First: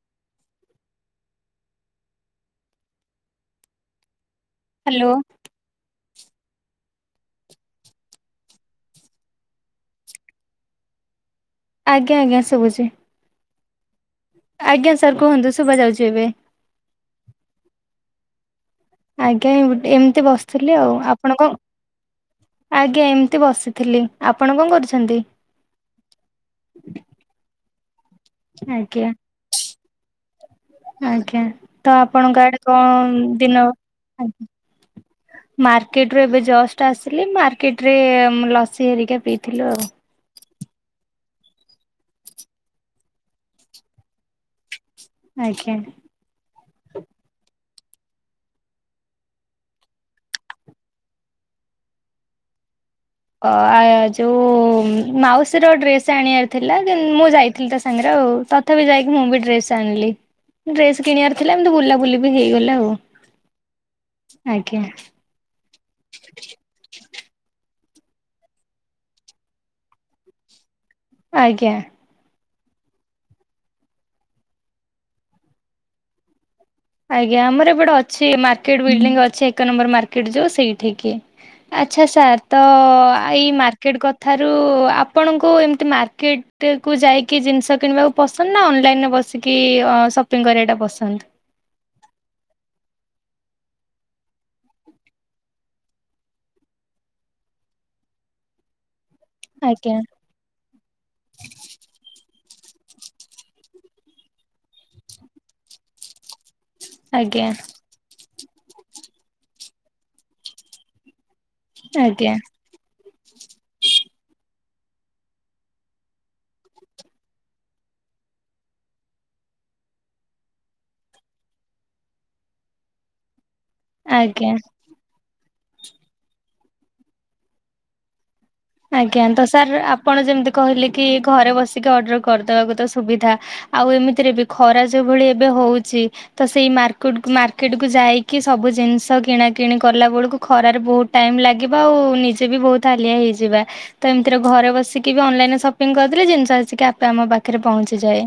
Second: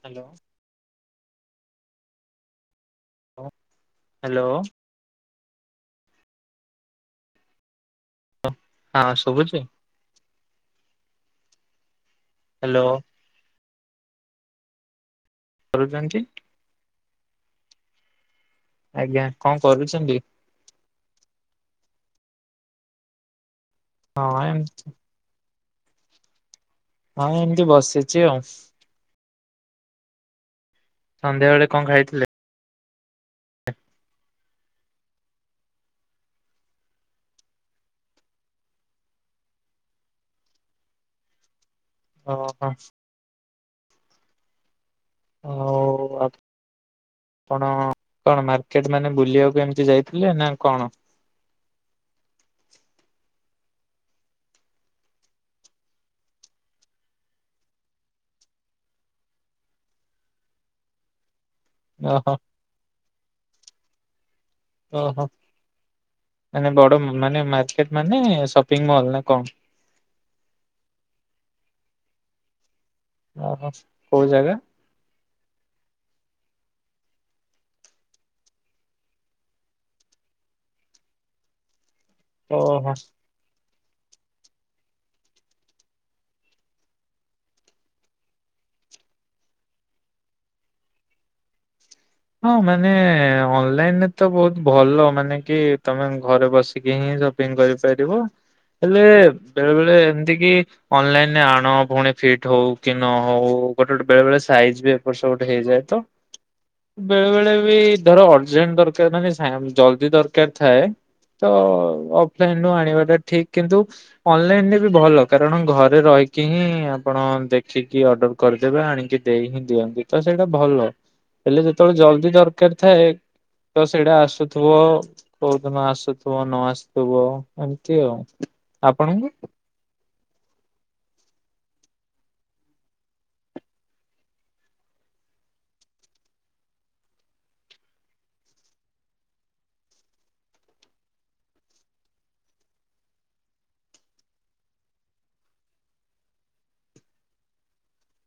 Hello. [inaudible] Hello. Hello ହଁ ଶୁଭୁଚି। ଆଜ୍ଞା। ଆଜ୍ଞା ଆଜ୍ଞା ହ୍ୟାଲୋ ସବୁଛି। ଆଜ୍ଞା ସୁ ସାର୍ କୁହନ୍ତୁ ଶୁଭା ଯାଉଛୁ କରୁଛନ୍ତି ଏବେ। ଆଜ୍ଞା କଣ କରୁଛନ୍ତି? ଏମିତି ବସିଥିଲି ଆଉ ଆପଣ କଣ? ଆଜ୍ଞା ଏମିତି ବସିବି ଥିଲି ହଁ ଆପଣ କଣ ଏମତି କରୁଛନ୍ତି? ହଁ ଏମତି ବସ ଆଜ୍ଞା ଆଜ୍ଞା ସନ୍ଧ୍ୟା ବେଳେ କଣ ତ ଖାଇଥିଲେ? ଆପଣଙ୍କ ଆଦେ କଣ ଦିନ ମାର୍କେଟ ରୁ ଏବେ ଜଷ୍ଟ ଆସିଲି ମାର୍କେଟରେ ଲସି ହେରିକା ପିଇଥିଲୁ ଆଉ। ଓ ହୋ। ଆଜ୍ଞା। କଣ କଣ ମାର୍କେଟ ମାନେ ବୁଲିବାକୁ ଏମିତି ଯାଇଥିଲେ ନା କଣ? ଯୋଉ ମାଉସୀର ଡ୍ରେସ ଆଣିବାର ଥିଲା ମୁଁ ଯାଇଥିଲି ତା ସାଙ୍ଗରେ ଆଉ ତଥାପି ଯାଇକି ମୁଁ ବି ଡ୍ରେସ ଆଣିଲି ଡ୍ରେସ କିଣିବାର ଥିଲା ଏମିତି ବୁଲାବୁଲି ବି ଓହୋ ହେଇଗଲା ଆଉ। ଆଜ୍ଞା ଓହୋ ମାନେବଡ ମାନେ ମା ମାନେ ସପିଙ୍ଗମଲ କଣ? ଆଜ୍ଞା। ଓହୋ କୋଉ ଜାଗା? ଆଜ୍ଞା ଆମର ଏପଟେ ଅଛି ମାର୍କେଟ ବିଲ୍ଡିଙ୍ଗ ଅଛି ଏକ ନମ୍ବର ମାର୍କେଟ ଯୋଉ ସେଇଠିକି। ଆଚ୍ଛା ସାର୍ ତ ଓହୋ। ଏଇ ମାର୍କ ମାର୍କେଟ୍ କଥାରୁ ଆପଣଙ୍କୁ ଏମିତି ମାର୍କେଟକୁ ଯାଇକି ଜିନିଷ କିଣିବାକୁ ପସନ୍ଦ ନା ଅନଲାଇନ୍ରେ ବସିକି ସପିଙ୍ଗ କରିବାଟା ପସନ୍ଦ? ହଁ ମାନେ ଅନଲାଇନରେ ତ ବହୁତ ଭଲ ମାନେ କି ତମେ ଘରେ ବସିକି ହିଁ ସପିଙ୍ଗ କରିପାରିବ ହେଲେ ବେଳେ ଆଜ୍ଞା ବେଳେ ଏମିତି କି ଅନଲାଇନରେ ଆଣ ପୁଣି ଫିଟ ହଉ କି ନ ହଉ ଗୋଟେ ଗୋଟେ ବେଳେ ବେଳେ ସାଇଜ ବି ଏପର୍ ସବୁ ଗୋଟେ ହେଇଯାଏ ତ। ବେଳେ ଆଜ୍ଞା ବେଳେ ବି ଧର ଅର୍ଜେଣ୍ଟ ଦରକାର ନା ସାଙ୍ଗ ଜଲ୍ଦୀ ଦରକାର ଥାଏ। ତ ଆଜ୍ଞା ଅଫଲାଇନ ରୁ ଆଣିବାଟ ଠିକ କିନ୍ତୁ ଅନଲାଇନରେ ବି ଭଲ କାରଣ ଘରେ ରହିକି ହିଁ ଆପଣ ଦେଖିକି ଅର୍ଡର କରିଦେବେ ଆଣିକି ଦେଇ ହିଁ ଦିଅନ୍ତି ତ ସେଇଟା ଭଲ। ହେଲେ ଯେତେବେଳେ ଜଲଦି ଦରକାର ଥାଏ। ତ ସେଇଟା ଆଜ୍ଞା। ଆସୁଥିବ କୋଉ ଦିନ ଆସୁଥିବ ନ ଆସୁଥିବ ଏମିତି ଆଉ। ଆଜ୍ଞା ଆପଣଙ୍କୁ? ତ ସାର୍ ଆପଣ ଯେମିତି କହିଲେ କି ଘରେ ବସିକି ଅର୍ଡର କରିଦବାକୁ ତ ସୁବିଧା ଆଉ ଏମିତିରେ ବି ଖରା ଯୋଉ ଭଳି ଏବେ ହଉଛି ତ ସେଇ ମାର୍କୁଟ ମାର୍କେଟ କୁ ଯାଇକି ସବୁ ଜିନିଷ କିଣା କିିଣି କଲା ବେଳକୁ ଖରାରେ ବହୁତ ଟାଇମ ଲାଗିବ ଆଉ ନିଜେ ବି ବହୁତ ହାଲିଆ ହେଇଯି ଯିବା ତ ଏମିତିରେ ଘରେ ବସିକି ବି ଅନଲାଇନରେ ସପିଂଙ୍ଗ କରିଦେଲେ ଜିନିଷ ଆସିକି ଆପେ ଆମ ପାଖରେ ପହଞ୍ଚିଯାଏ।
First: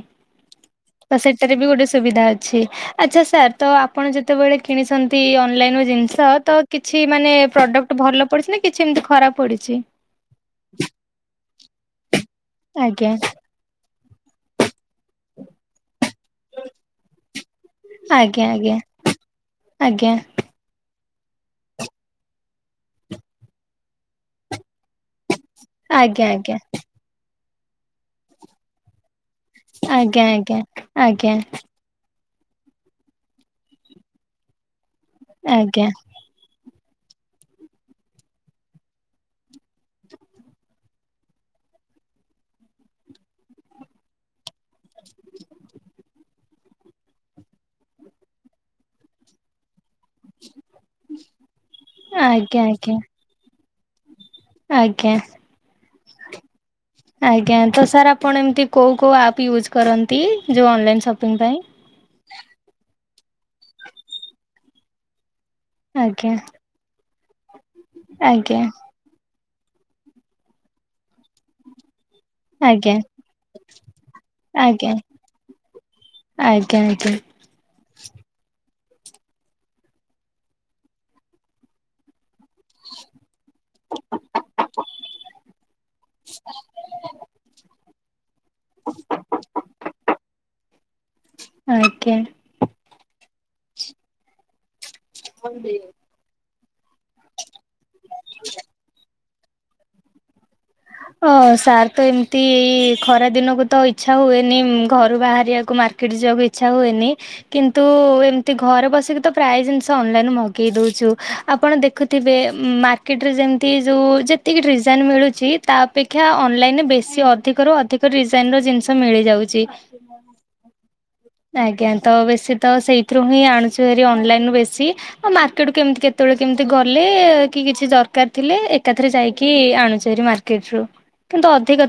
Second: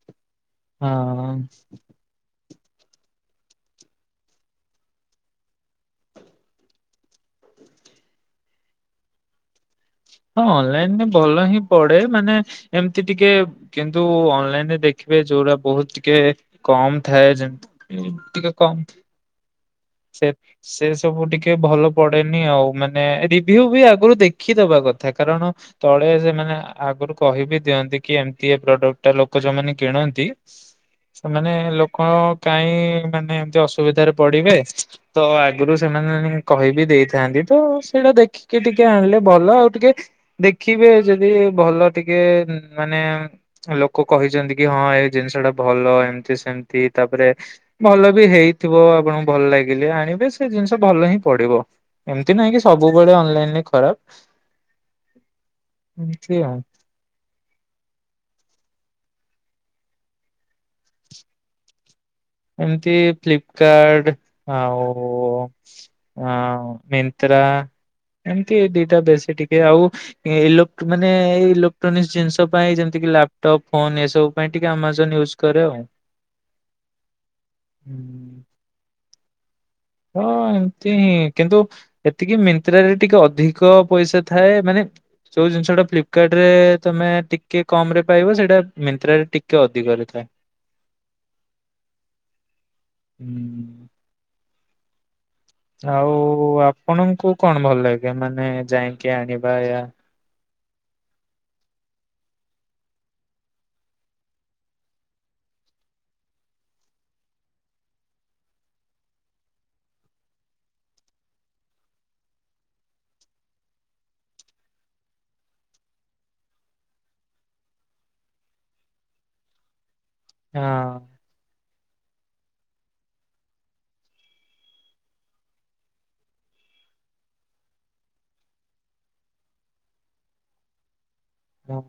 ହଁ ତ ସେଇଟାରେ ବି ଗୋଟେ ସୁବିଧା। ଛି ଆଚ୍ଛା ସାର୍ ତ ଆପଣ ଯେତେବେଳେ କିଣିଛନ୍ତି ଅନଲାଇନ ରୁ ଜିନିଷ ତ କିଛି ମାନେ ପ୍ରଡକ୍ଟ ଭଲ ପଡିଛି ନା? କିଛି ଏମିତି ଖରାପ ପଡିଛି। ହଁ ଅନଲାଇନରେ ଭଲ ହିଁ ପଡେ ମାନେ ଏମତି ଆଜ୍ଞା। ଟିକେ ତୁ ଅନଲାଇନରେ ଦେଖ ଦେଖିବେ ଯୋଉଟା ବହୁତ ଟିକେ କମ ଥାଏ ଯେମତି ଆଜ୍ଞା ଟିକେ କମ ଆଜ୍ଞା ସେ ସେ ସବୁ ଟିକେ ଭଲ ପଡେନି ଆଉ ମାନେ ରିଭ୍ୟୁ ବି ଆଗରୁ ଦେଖିଦବା କଥା। ତା କାରଣ ତଳେ ସେମାନେ ଆଜ୍ଞା ଆଗରୁ କହିବି। ଦିଅନ୍ତି କି ଏମିତି ଏ ପ୍ରଡକ୍ଟଟା ଲ ତ ଯୋଉମାନେ କିଣନ୍ତି ଆଜ୍ଞା ଆଜ୍ଞା ଆଜ୍ଞା ସେମାନେ ଲୋକ କାହିଁ ମାନେ ଏମତି ଅସୁବିଧାରେ ପଡିବେ। ତ ଆଗରୁ ଆଜ୍ଞା ସେମାନେ କହି ବି ଦେଇଥାନ୍ତି ତ ସେଇଟା ଦେଖିକି ଟିକେ ଆଣିଲେ ଭଲ ଆଉ ଟିକେ ଦେଖିବେ ଯଦି ଭଲ ଟିକେ ମାନେ ଲୋକ କହିଛନ୍ତି କି ହଁ ଏଇ ଜିନିଷ ଟା ଭଲ ଏମତି ସେମତି ତାପରେ ଭଲ ବି ହେଇଥିବ ଆପଣଙ୍କୁ ଭଲ ଲାଗିଲେ। ଏବେ ସେ ଜିନିଷ ଭଲ ହିଁ ପଡିବ ଆଜ୍ଞା ଏମିତି ନାହିଁ କି ଆଜ୍ଞା ଆଜ୍ଞା ସବୁବେଳେ ଅନଲାଇନ ଖରା ଆଜ୍ଞା ଆଜ୍ଞା। ଆଉ। ଆଜ୍ଞା ତ ସାର୍ ଆପଣ ଏମତି କୋଉ କୋଉ ଆପ୍ ୟୁଜ୍ କରନ୍ତି ଯେଉଁ ଅନଲାଇନ୍ ସପିଙ୍ଗ ପାଇଁ ଏମିତି ଫ୍ଲିପକାର୍ଡ ଆଉ। ଆଜ୍ଞା ହଁ ମିନ ତ୍ରା ଏମିତି ଆଜ୍ଞା ଦିଟା ବେଶୀ ଟିକେ ଏ ଆଉ ଇଲୋକ ମାନେ ଏଇ ଇଲେକ୍ଟ୍ରୋନିକ୍ସ ଜିନିଷ ପାଇଁ ଆଜ୍ଞା ଯେମିତିକି ଲାପଟପ୍ ଫୋନ ଏସବୁ ପାଇଁ ଟିକେ ଆଜ୍ଞା ଆଜ୍ଞା ଆମାଜନ ୟୁଜ୍ କରେ ଆଉ। ଏତେ ହଁ ଏମତି ହିଁ କିନ୍ତୁ ଏତିକି ମିନ୍ତ୍ରାରେ ଟିକେ ଅଧିକ ପଇସା ଥାଏ ମାନେ ଯୋଉ ଜିନିଷ ଟା ଫ୍ଲିପକାର୍ଟ ରେ ତମେ ଟିକେ କମ ରେ ପାଇବ ସେଇଟା ମିନ୍ତ୍ରାରେ ଟିକେ ଅଧିକରେ ଥାଏ। ଆଜ୍ଞା। ହୁଁ। ଆଉ ଆପ ଣଙ୍କୁ କଣ ଭଲ ଲାଗେ ମାନେ ଯାଇକି ଆଣିବା। ବାାୟା ହ ସାର୍ ତ ଏମିତି ଏ ଖରା ଦିନକୁ ତ ଇଚ୍ଛା ହୁଏନି ଘରୁ ବାହାରିବାକୁ ମାର୍କେଟ ଯିବାକୁ ଇଛା ହୁଏନି କିନ୍ତୁ ଏମିତି ଘରେ ବସିକି ତ ପ୍ରାୟ ଜିନିଷ ଅନଲାଇନ ମଗେଇ ଦଉଛୁ ଆପଣ ଦେଖୁଥିବେ ମାର୍କେଟରେ ଯେମତି ଯୋଉ ଯେତିକି ଡିଜାଇନ ମିଳୁଛି। ତା ଅପେକ୍ଷା ଅନଲାଇନରେ ବେଶୀ ଅଧିକ ରୁ ଅଧିକ ଡିଜାଇନ ର ଜିନିଷ ମିଳିଯାଉଛି। ହଁ। ଆଜ୍ଞା ତ ବେଶୀ ତ ସେଇଥିରୁ ହିଁ ଆଣୁଚେହରୀ ଅନଲାଇନ ରୁ ବେଶୀ ଆଉ ମାର୍କେଟୁ କେମିତି କେତେବେଳେ କେମିତି ଗଲେ କି କିଛି ଦରକାର ଥିଲେ ଏକାଥରେ ଯାଇକି ଆଣୁଚେରୀ ମାର୍କେ କେଛୁ। ହ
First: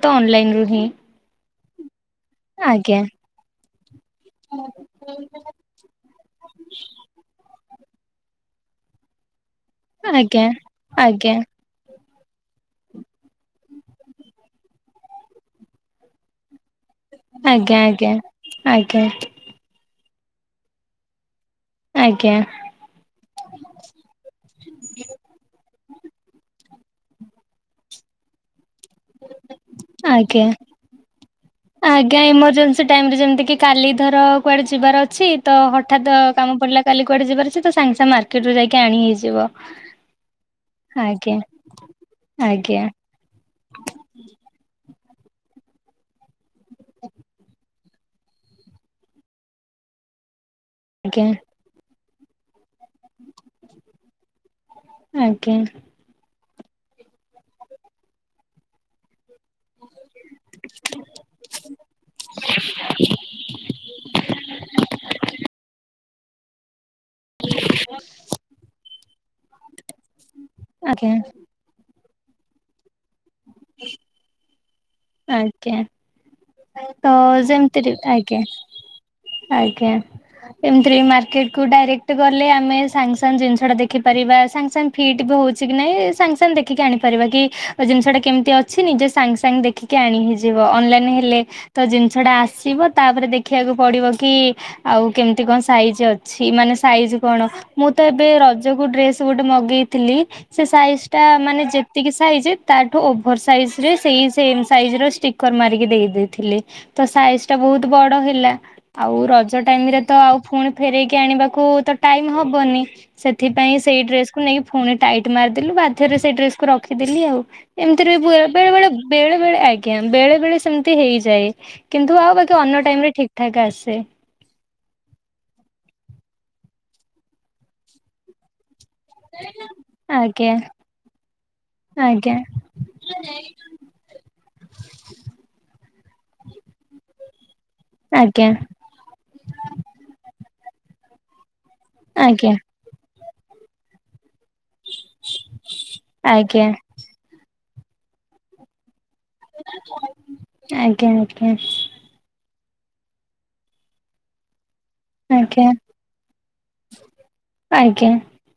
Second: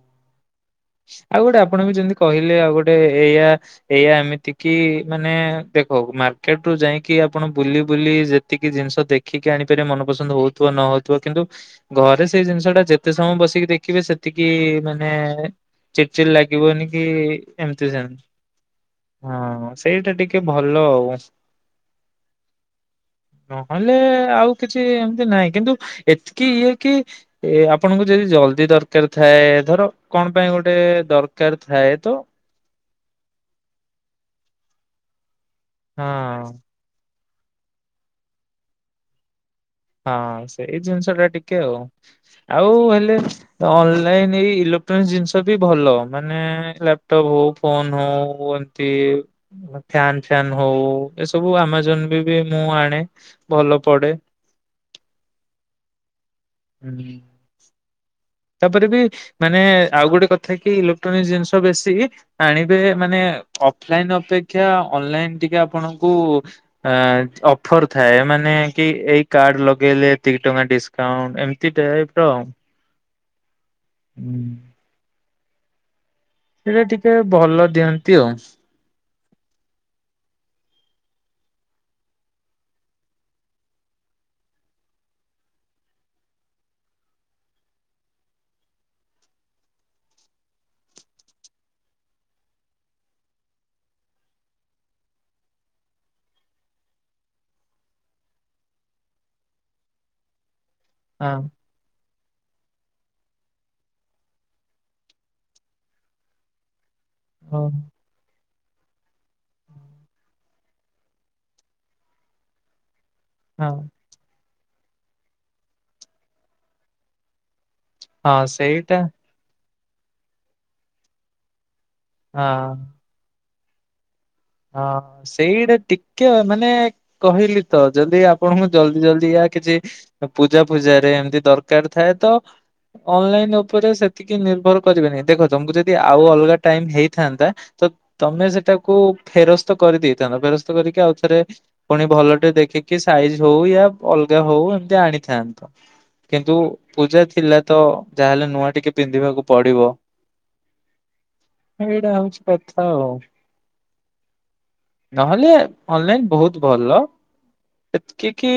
ଆଉ ଗୋଟେ ଆପଣ ବି ଯେମିତି କହିଲେ ଆଉ ଗୋଟେ ଆଜ୍ଞା ଏଇଆ ଏଇୟଆ ଏମିତି କି ମାନେ ଦେଖ ମ କେଠୁ ଯାଇକି ଆପଣ ବୁଲି ବୁଲି ଯେତିକି ଜିନିଷ ଦେଖିକି ଆଣିପାରିବେ ମନ ପସନ୍ଦ ଆଜ୍ଞା ହଉଥିବ ନ ହଉଥିବ ଆଜ୍ଞା କିନ୍ତୁ ଘରେ ସେଇ ଜିନିଷ ଟା ଯେତେ ସମୟ ବସିକି ଦେଖିବେ ଏତିକି ମାନେ ଚିଡ଼ ଚିରି ଲାଗିବନି କି ଆଜ୍ଞା ଏମତି ହଁ ଆଜ୍ଞା। ଆଜ୍ଞା ସେଇଟା ଟି ଟିକେ ଭଲ ଆଉ। ଆଜ୍ଞା ନହେଲେ ଆଉ କିଛି ଏମିତି ନାହିଁ କିନ୍ତୁ ଏତିକି ଇଏ କି ଏ ଆପଣଙ୍କୁ ଯଦି ଜଲଦି ଦରକାର କରିଥାଏ ଧର କଣ ଆଜ୍ଞା। ପାଇଁ ଗୋଟେ ଦରକାର ଥାଏ ତ ସେ ଟାଇମ ଯେମିତିକି କାଲି ଧର କୁଆଡ଼େ ଯିବାର ଅଛି ତ ହଠାତ ହଁ। କାମ ପଡିଲା କାଲି କୁଆଡେ ଯିବାରଛି ତ ସାଙ୍ଗେ ସାଙ୍ଗ ମାର୍କେଟୁ ଯାଇକି ଆଣି ହେଇଯିବ। ହଁ ସେଇ ଜିନିଷ ଟା ଆଜ୍ଞା ଟିକେ ଆଉ ଆଉ ଆଜ୍ଞା ହେଲେ ଅନଲାଇନ ଏଇ ଜିନିଷ ବି ଭଲ ମାନେ ଲାପଟପ ହଉ ଫୋନ ହଉ ଏମତି ଫ୍ୟାନ୍ ଫା ହଉ ଆଜ୍ଞା ଏସବୁ ଆମାଜନ ବି ବି ମୁଁ ଆଣେ ଭଲ ପଢେ। ଆଜ୍ଞା। ହୁଁ। ତାପରେ ବି ମାନେ ଆଉ ଗୋଟେ କଥା କି ଇଲେକ୍ଟ୍ରୋନିକ ଜିନିଷ ବେଶୀ ଆଣିବେ ମାନେ ଅଫଲାଇନ ଅପେକ୍ଷା ଅନଲାଇନ ଟିକେ ଆପଣ। [unintelligible] ଅ ଅଫର ଥାଏ ମାନେ କି ଏଇ କାର୍ଡ ଲଗେଇଲେ ଏତିକି ଟଙ୍କା ଆଜ୍ଞା ଡିସକାଉଣ୍ଟ ଏମିତିଟା। [unintelligible] ହୁଁ। ଆଜ୍ଞା। ସେଟା ତ ଟିକେ ଭଲ ଯେମିତିରେ ଦିଅନ୍ତି ଆଉ। ଆଜ୍ଞା ଆଜ୍ଞା ଏମତି ମାର୍କେଟ କ ଡାଇକ୍ଟ ଗଲେ ଆମେ ସାଙ୍ଗ ସାଙ୍ଗ ଜିନିଷଟା ଦେଖିପାରିବା ସାଙ୍ଗ ସାଙ୍ଗ ଫିଟ୍ ବି ହଉଛି କି ନାଇଁ ସାଙ୍ଗ ସାଙ୍ଗେ ଦେଖିକି ଆଣିପାରିବା କି ଜିନିଷଟା କେମତି ଅଛି ନିଜେ ସାଙ୍ଗେ ସାଙ୍ଗେ ଦେଖିକି ଆଣି ହେଇଯିବ ଅନଲାଇନ ହେଲେ ତ ଜିନିଷ ଟା ଆସିବ ତାପରେ ଦେଖିବାକୁ ପଡିବ କି ଆଉ କେମିତି କଣ ସାଇଜ ଅଛି ମାନେ ସାଇଜ କଣ ମୁଁ ତ ଏବେ ରଜକୁ ଡ୍ରେସ ଗୋଟେ ମଗେଇଥିଲି ସେ ସାଇଜ୍ ଟା ହଁ ମାନେ ଯେ ଯେତିକି ସାଇଜ ତାଠୁ ଓଭର ସାଇଜ ରେ ସେଇ ସେମ ସାଇଜ ର ଷ୍ଟିକର ମାରିକି ଦେଇଦ ଥିଲେ। ତ ସାଇଜ ଟା ହଁ ବହୁତ ବଡ ହେଲା। ଆଉ ରଜ ଟାଇମରେ ତ ଆଉ ପୁଣି ଫେରଇକି ଆଣିବାକୁ ତ ଟାଇମ ହବନି। ହଁ ସେଥିପାଇଁ ସେଇ ଡ୍ରେସ ନେଇକି ପୁଣି ଟାଇଟ୍ ମାରିଦେଲୁ ବାଧ୍ୟରେ ସେଇ ଡ୍ରେସକୁୁ ରଖିଦେଲି ଆଉ। ଏମିତି ରୁର ହଁ ବେଳେ ବଳେ ସେଇଟା ବେଳେ ବେଳେ ଏ। ଆଜ୍ଞା ବେଳେ ବେଳେ ସେମିତି ହେଇଯାଏ। ଯାଇ। କିନ୍ତୁ ଆଉ ବାକି ହଁ। ଅନ୍ୟ ଟାଇମ ରେ ଠିକ ଠିକ୍ ଠାକ୍ ଆସେ। ହଁ ସେଇଟା ଟିକେ ମାନେ କହିଲି ତ ଯଦି ଆପଣଙ୍କୁ। ଜଲଦି ଜଲଦି ୟା କିଛି ଆଜ୍ଞା ପୂଜା ଫୂଜାରେ ଏମିତି ଦରକାର ଥାଏ ତ ଆଜ୍ଞା ଅନଲାଇନ ଉପରେ ସେତିକି ନିର୍ଭର କରିବେନି ଦେଖ ତମ କୁ ଯଦି। ଯ ଆଉ ଅଲଗା ଟାଇମ ହେଇଥାନ୍ତା। ତ ତମେ ଆଜ୍ଞା ସେଟାକୁ। ଫେରସ୍ତ କରିଦେଇଥାନ୍ତ ଫେରସ୍ତ କରିକି ଆଉ ଥରେ। ପୁଣି ଭଲ ଟେ ଆଜ୍ଞା ଦେଖିକି ସାାଇଜ ହଉ ଅଲ। ପୂଜା ହଉ ଏମିତି ଆଣିଥାନ୍ତ କିନ୍ତୁ ଆଜ୍ଞା ପୂଜା ଥିଲା। ତ ଯାହାହେଲେ ନୂଆ ଟିକେ। ପିନ୍ଧିବାକୁ ପଡିବ ଆଜ୍ଞା ଏଇଟା ହଉଛି। ଏମିତି କଥା ଆଉ। ନହେଲେ ଆଜ୍ଞା ଅନଲାଇନ ବହୁତ ଭଲ ଆଜ୍ଞା ଏତିକ କି।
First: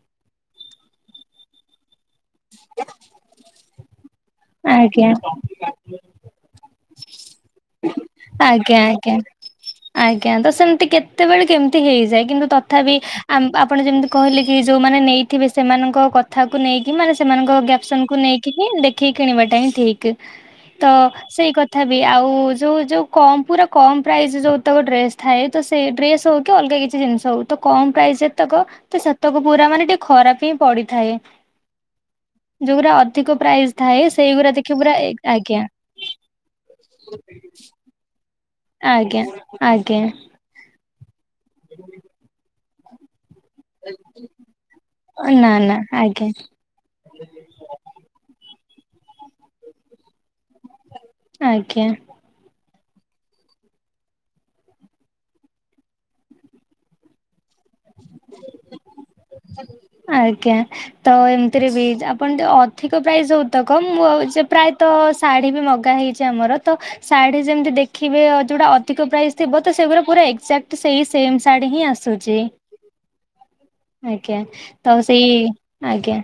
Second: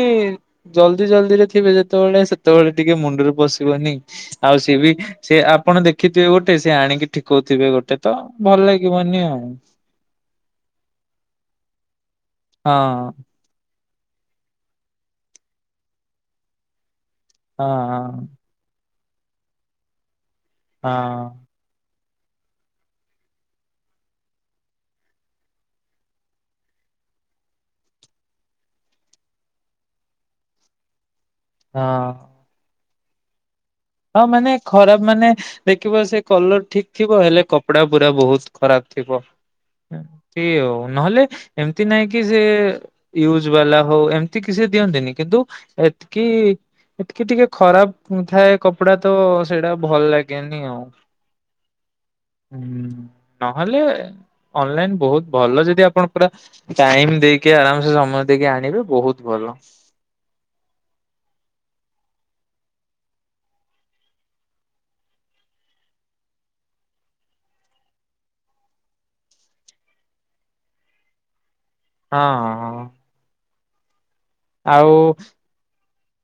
ଜଲ୍ଦି ଜଲ୍ଦିରେଥିବେ ଯେତେବେଳେ ସେତେ। ସେତେବେଳେ ଟିକେ ମୁଣ୍ଡଡିରେ ବସି ନି [unintelligible] ଆଉ ସିଏ ଆଜ୍ଞା ବି ଆଜ୍ଞା ଆଜ୍ଞା ସେ ଆପଣ ଦେଖିଥିବେ ଗୋଟେ ସେ ଆଣିକି ଠିକଉଥିବେ ଗୋଟେ ତ ଭଲ ଆଜ୍ଞା ଆଜ୍ଞା ଲାଗିବନି ଆଉ। ଆଜ୍ଞା ତ ସେମିତି କେତେବେଳେ କେମିତି ହେଇଯାଏ। କିନ୍ତୁ ହଁ ତଥାପି ଆ। ଆପଣ ଯେମିତି କହିଲେ କି ଯଉମାନେ ନେଇଥିବେ ସେମାନଙ୍କ କଥାକୁ ନେଇକି। ମାନେ ସେମାନଙ୍କ ହଁ ଗ୍ୟାପସନ କୁ ନେଇକି ହିଁ ଦେଖି। ଠିକଣି ବା ଟା ହିଁ ଠିକ୍ ତ ହଁ ସେଇ କଥା ବି ବି ଆଉ ଯୋଉ ଯୋଉ କ ପୁରା କମ ପ୍ରାଇସ ଯୋଉତକ ଡ୍ରେସ ଥାଏ ତ ସେ ଡ୍ରେସ ହଉ କି ଅଲଗା କିଛି ଜିନିଷ ହଉ ତ କମ ପ୍ରାଇସ ଯେତକ ତ ସେତକ ପୁରା ମାନେ ଟିକେ ଖରାପ ହିଁ ପଡିଥାଏ। ହଁ ଅଧିକ ପ୍ରାଇସ୍ ଥାଏ ହଁ ମାନେ ସେଇଗୁରା ଦେଖି ପୁରା ଖରାପ ଏ ମାନେ ଆଜ୍ଞା ଦେଖିବ ସେ କଲର ଠିକ ଥିବ ହେଲେ କପଡା ପୁରା ବହୁତ। ଖରାପ ଥିବ ଆଜ୍ଞା ଆଜ୍ଞା ସେ ଆଉ ନହେଲେ ଏମିତି ନାଇଁ କି ସେ ହ। ୟୁଜ ବାଲା ହଉ ଏମିତି କିଛି ଦିଅନ୍ତିନି କିନ୍ତୁ ନା ନା ଏତିକି ଆଜ୍ଞା ଏତିକି ଟିକେ ଖରାପ ଥାଏ କପଡା ତ ସେଇଟା ଭଲ ଲାଗେ ଜ୍ଞାନୀ ଆଉ ଆଜ୍ଞା - ନହେଲେ ଅନଲାଇନ୍ ବୋହୁତ ଭଲ ଯଦି ଆପଣ ପୁରା ଟାଇମ୍ ଦେଇ ଆଜ୍ଞା ତ ଏମିତିରେ ବି ଆ ଆଣ ଟେ ଅଧିକ ପ୍ରାଇସ୍ ହୋଉ ତ କ ମୁଁ ମୁଁ ଆଉ ଯେ ପ୍ରାୟତଃ ଶାଢୀ ବି ମଗା ହେଇଚି ଆମର ତ ଶାଢି ଯେମିତି ଦେଖିବେ ଯେଉଁଟା ଅଧିକ ପ୍ରାଇସ୍ ଥିବ ତ ସେଗୁଡା ପୁରା ଏକଜାକ୍ଟ ସେଇ ସେମ୍ ଶାଢୀ ହିଁ ଆସୁଚି‌ ହଁ। ଆଜ୍ଞ ତ ଆଉ ସେଇ ଆଜ୍ଞା।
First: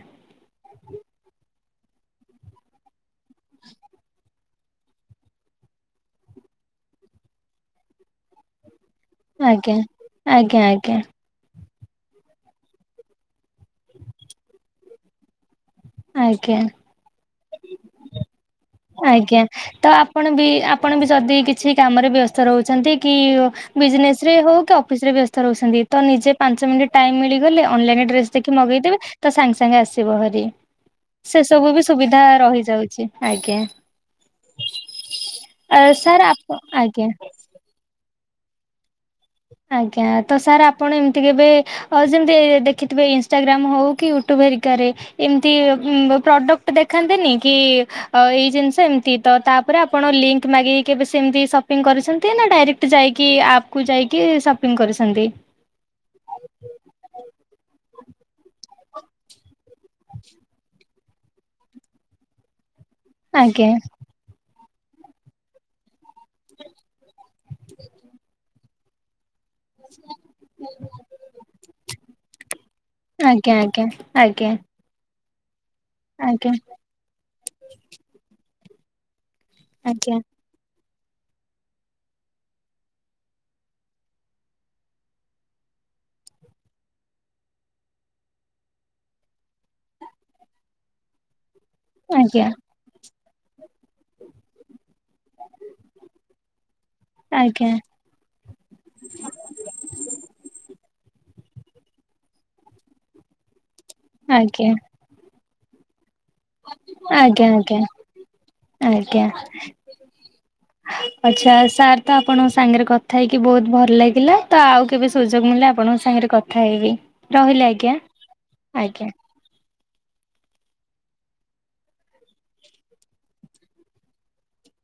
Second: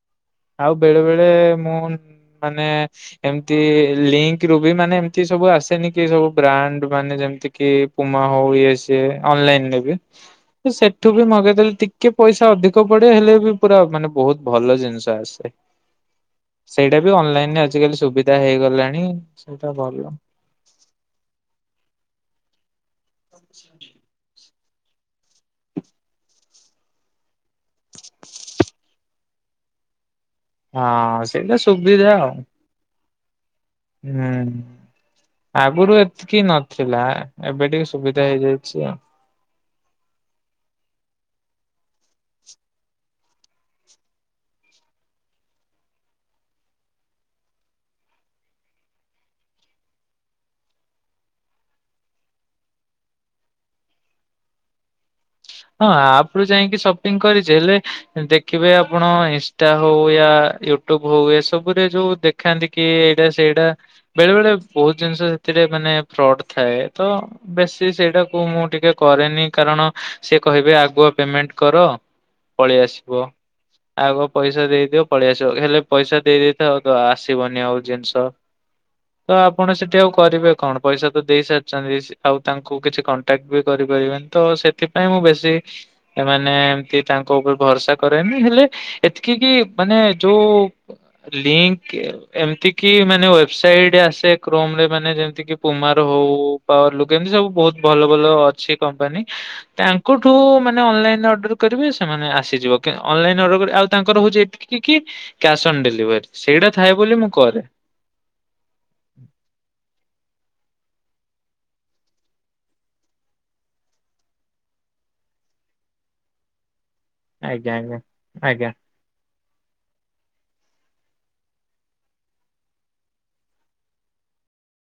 ଆଉ ବେଳେ ବେଳେ ମୁଁ ମାନେ ଏମତି ଲିଙ୍କରୁ ବି ମାନ ଏମତି ସବୁ ଆସେନି କି ସବୁ ବ୍ରାଣ୍ଡ ମାନେ ଯେମତି କି ପୁମା ହୋଉ ଇଏ ଆଜ୍ଞା ଅନଲାଇନରେ ବି ଆଜ୍ଞା ଆଜ୍ଞା ସେଠୁ ବି ମଗେଇଦେଲେ ଟିକେ ପଇସା ଅଧିକ ପଡେ ହେଲେ ବି ପୁରା ମାନେ ବୋହୁତ ଭଲ ଜିନିଷ ଟା ଆସେ। ଆଜ୍ଞା ସେଇଟା ବି ଅନଲାଇନରେ ଆଜିକାଲି ସୁବିଧା ହେଇଗଲାଣି। ଆଜ୍ଞା ସେଇଟା ତ ଭଲ। ଆପଣ ବି ଆପଣ ବି ଯଦି କିଛି କାମରେ ବ୍ୟସ୍ତ ରହୁ ଚନ୍ତି। କି ବିଜନେସରେ ହୋଉ ଅଫିସ୍ ରେ ବ୍ୟସ୍ତ ରହୁଚନ୍ତି ତ ନିଜେ ପାଞ୍ଚ ମିନିଟ୍ ଟାଇମ୍ ମିଳିଗଲେ ଅନଲାଇନ୍ ରେ ଡ୍ରେସ୍ ଦେଖି ମଗେଇଦେବେ ତ ସାଙ୍ଗେ ସାଙ୍ଗେ ଆସିବଭାରି। ହଁ ସେ ସେଇଟା ସବୁ ବି ସୁବିଧା ଆଉ ରହିଯାଉଛି। ଆଜ୍ଞା। ହୁଁ ଆଗରୁ ସାର୍ ଏତିକି ଆପ ନଥିଲା ଆଜ୍ଞା ଏବେ ଟିକେ ସୁବି ହେଇଯାଇଛି ଆଉ। ଆଜ୍ଞା ତ ସାର୍ ଆପଣ ଏମିତି କେବେ ଅ ଯେମିତି ଦେଖିଥିବେ ଇନଷ୍ଟାଗ୍ରମ୍ ହଉ କି ୟୁଉଟ୍ୟୁବ ହେରିକାରେ ଏମିତି ପ୍ରଡକ୍ଟ ଦେଖାନ୍ତିନି କି ଏଇ ଜିନିଷ ଏମିତି ତ ତାପରେ ଆପଣ ଲିଙ୍କ ମାଗିକି କେବେ ସେମିତି ସପିଙ୍ଗ କରିଛନ୍ତି ନା ଡାଇରେକ୍ଟ ଯାଇକି ଆପ୍ କୁ ଯାଇ କି ସପିଙ୍ଗ କରିଛନ୍ତି? ହଁ ଆପ ରୁ ଯାଇକି ସପିଙ୍ଗ କରିଚି ହେଲେ ଦେଖିବେ ଆପଣ ଇନଷ୍ଟା ହଉ ୟା ୟୁଟ୍ୟୁବ ହଉ ଏସବୁରେ ଯୋଉ ଦେଖାନ୍ତି କି ଏଇଟା ସେଇଟା ଆଜ୍ଞା ବେଳେ ବେଳେ ବହୁତ ଜିନିଷ ସେଥିରେ ମାନେ ଫ୍ରଡ ଥାଏ ତ ବେଶୀ ସେଇଟାକୁ ମୁଁ ଟିକେ କରେନି। କାରଣ ସେ କହିବେ ଆଗୁଆ ପେମେଣ୍ଟ କର ପଳେଇ ଆସିବ ଆଜ୍ଞା ଆଜ୍ଞା ଆଗ ଆଜ୍ଞା ପଇସା ଦେଇଦିଅ ପଳେଇ ଆସିବ ହେଲେ ପଇସା ଦେଇ ଆଜ୍ଞା ଦେଇଥାଅ ତ ଆସିବନି ଆଉ ଜିନିଷ। ତ ଆପଣ ସେଠି ଆଉ ଆଜ୍ଞା କରିବେ କଣ? ପଇସା ତ ଦେଇ ସାରିଛନ୍ତି ସେ ଆଉ ତାଙ୍କୁ କିଛି କଣ୍ଟାକ୍ଟ ବି କରିପାରିବେନି ତ ସେଥି ପାଇଁ ମୁଁ ବେଶୀ ସେମାନେ ଏମତି ତାଙ୍କ ଉପରେ ଭରସା କରେନି ହେଲେ ଏତିକି କି ମାନେ ଯୋଉ ଲିଙ୍କ ଆଜ୍ଞା ଏମିତି କି ମାନେ ୱେବସାଇଟ୍ ଆ କ୍ରୋମରେ ମାନେ ଯେମିତିି ପୁମାର ହଉ ପାୱାର ଲୁକ୍ ଏମତି ସବୁ ଆଜ୍ଞା ବହୁତ ଭଲ ଭଲ ଅଛି କମ୍ପାନୀ ତାଙ୍କଠୁ ମାନେ ଅନଲାଇନ ଅର୍ଡର କରିବେ ସେମାନେ ଆସିଯିବ ଅନଲାଇନ୍ ଅର୍ଡର ଆଉ। ତାଙ୍କର ହଉଛି ଆଜ୍ଞା ଏତିକି କି କ୍ୟା୍ନ ଡେଭରି ଆଜ୍ଞା ଆଜ୍ଞା ଆଜ୍ଞା। ଆଛା ସାର୍ ତ ଆପଣଙ୍କ ସାଙ୍ଗରେ କଥା ହେଇକି ବହୁତ ଭଲ ଲାଗିଲା ତ ଆଉ କେବେ ସୁଯୋଗ ମିଳିଲ ଆପଣଙ୍କ ସାଙ୍ଗରେ କଥା ହେଇବି। ରହିଲି ଆଜ୍ଞା ଆଜ୍ଞା।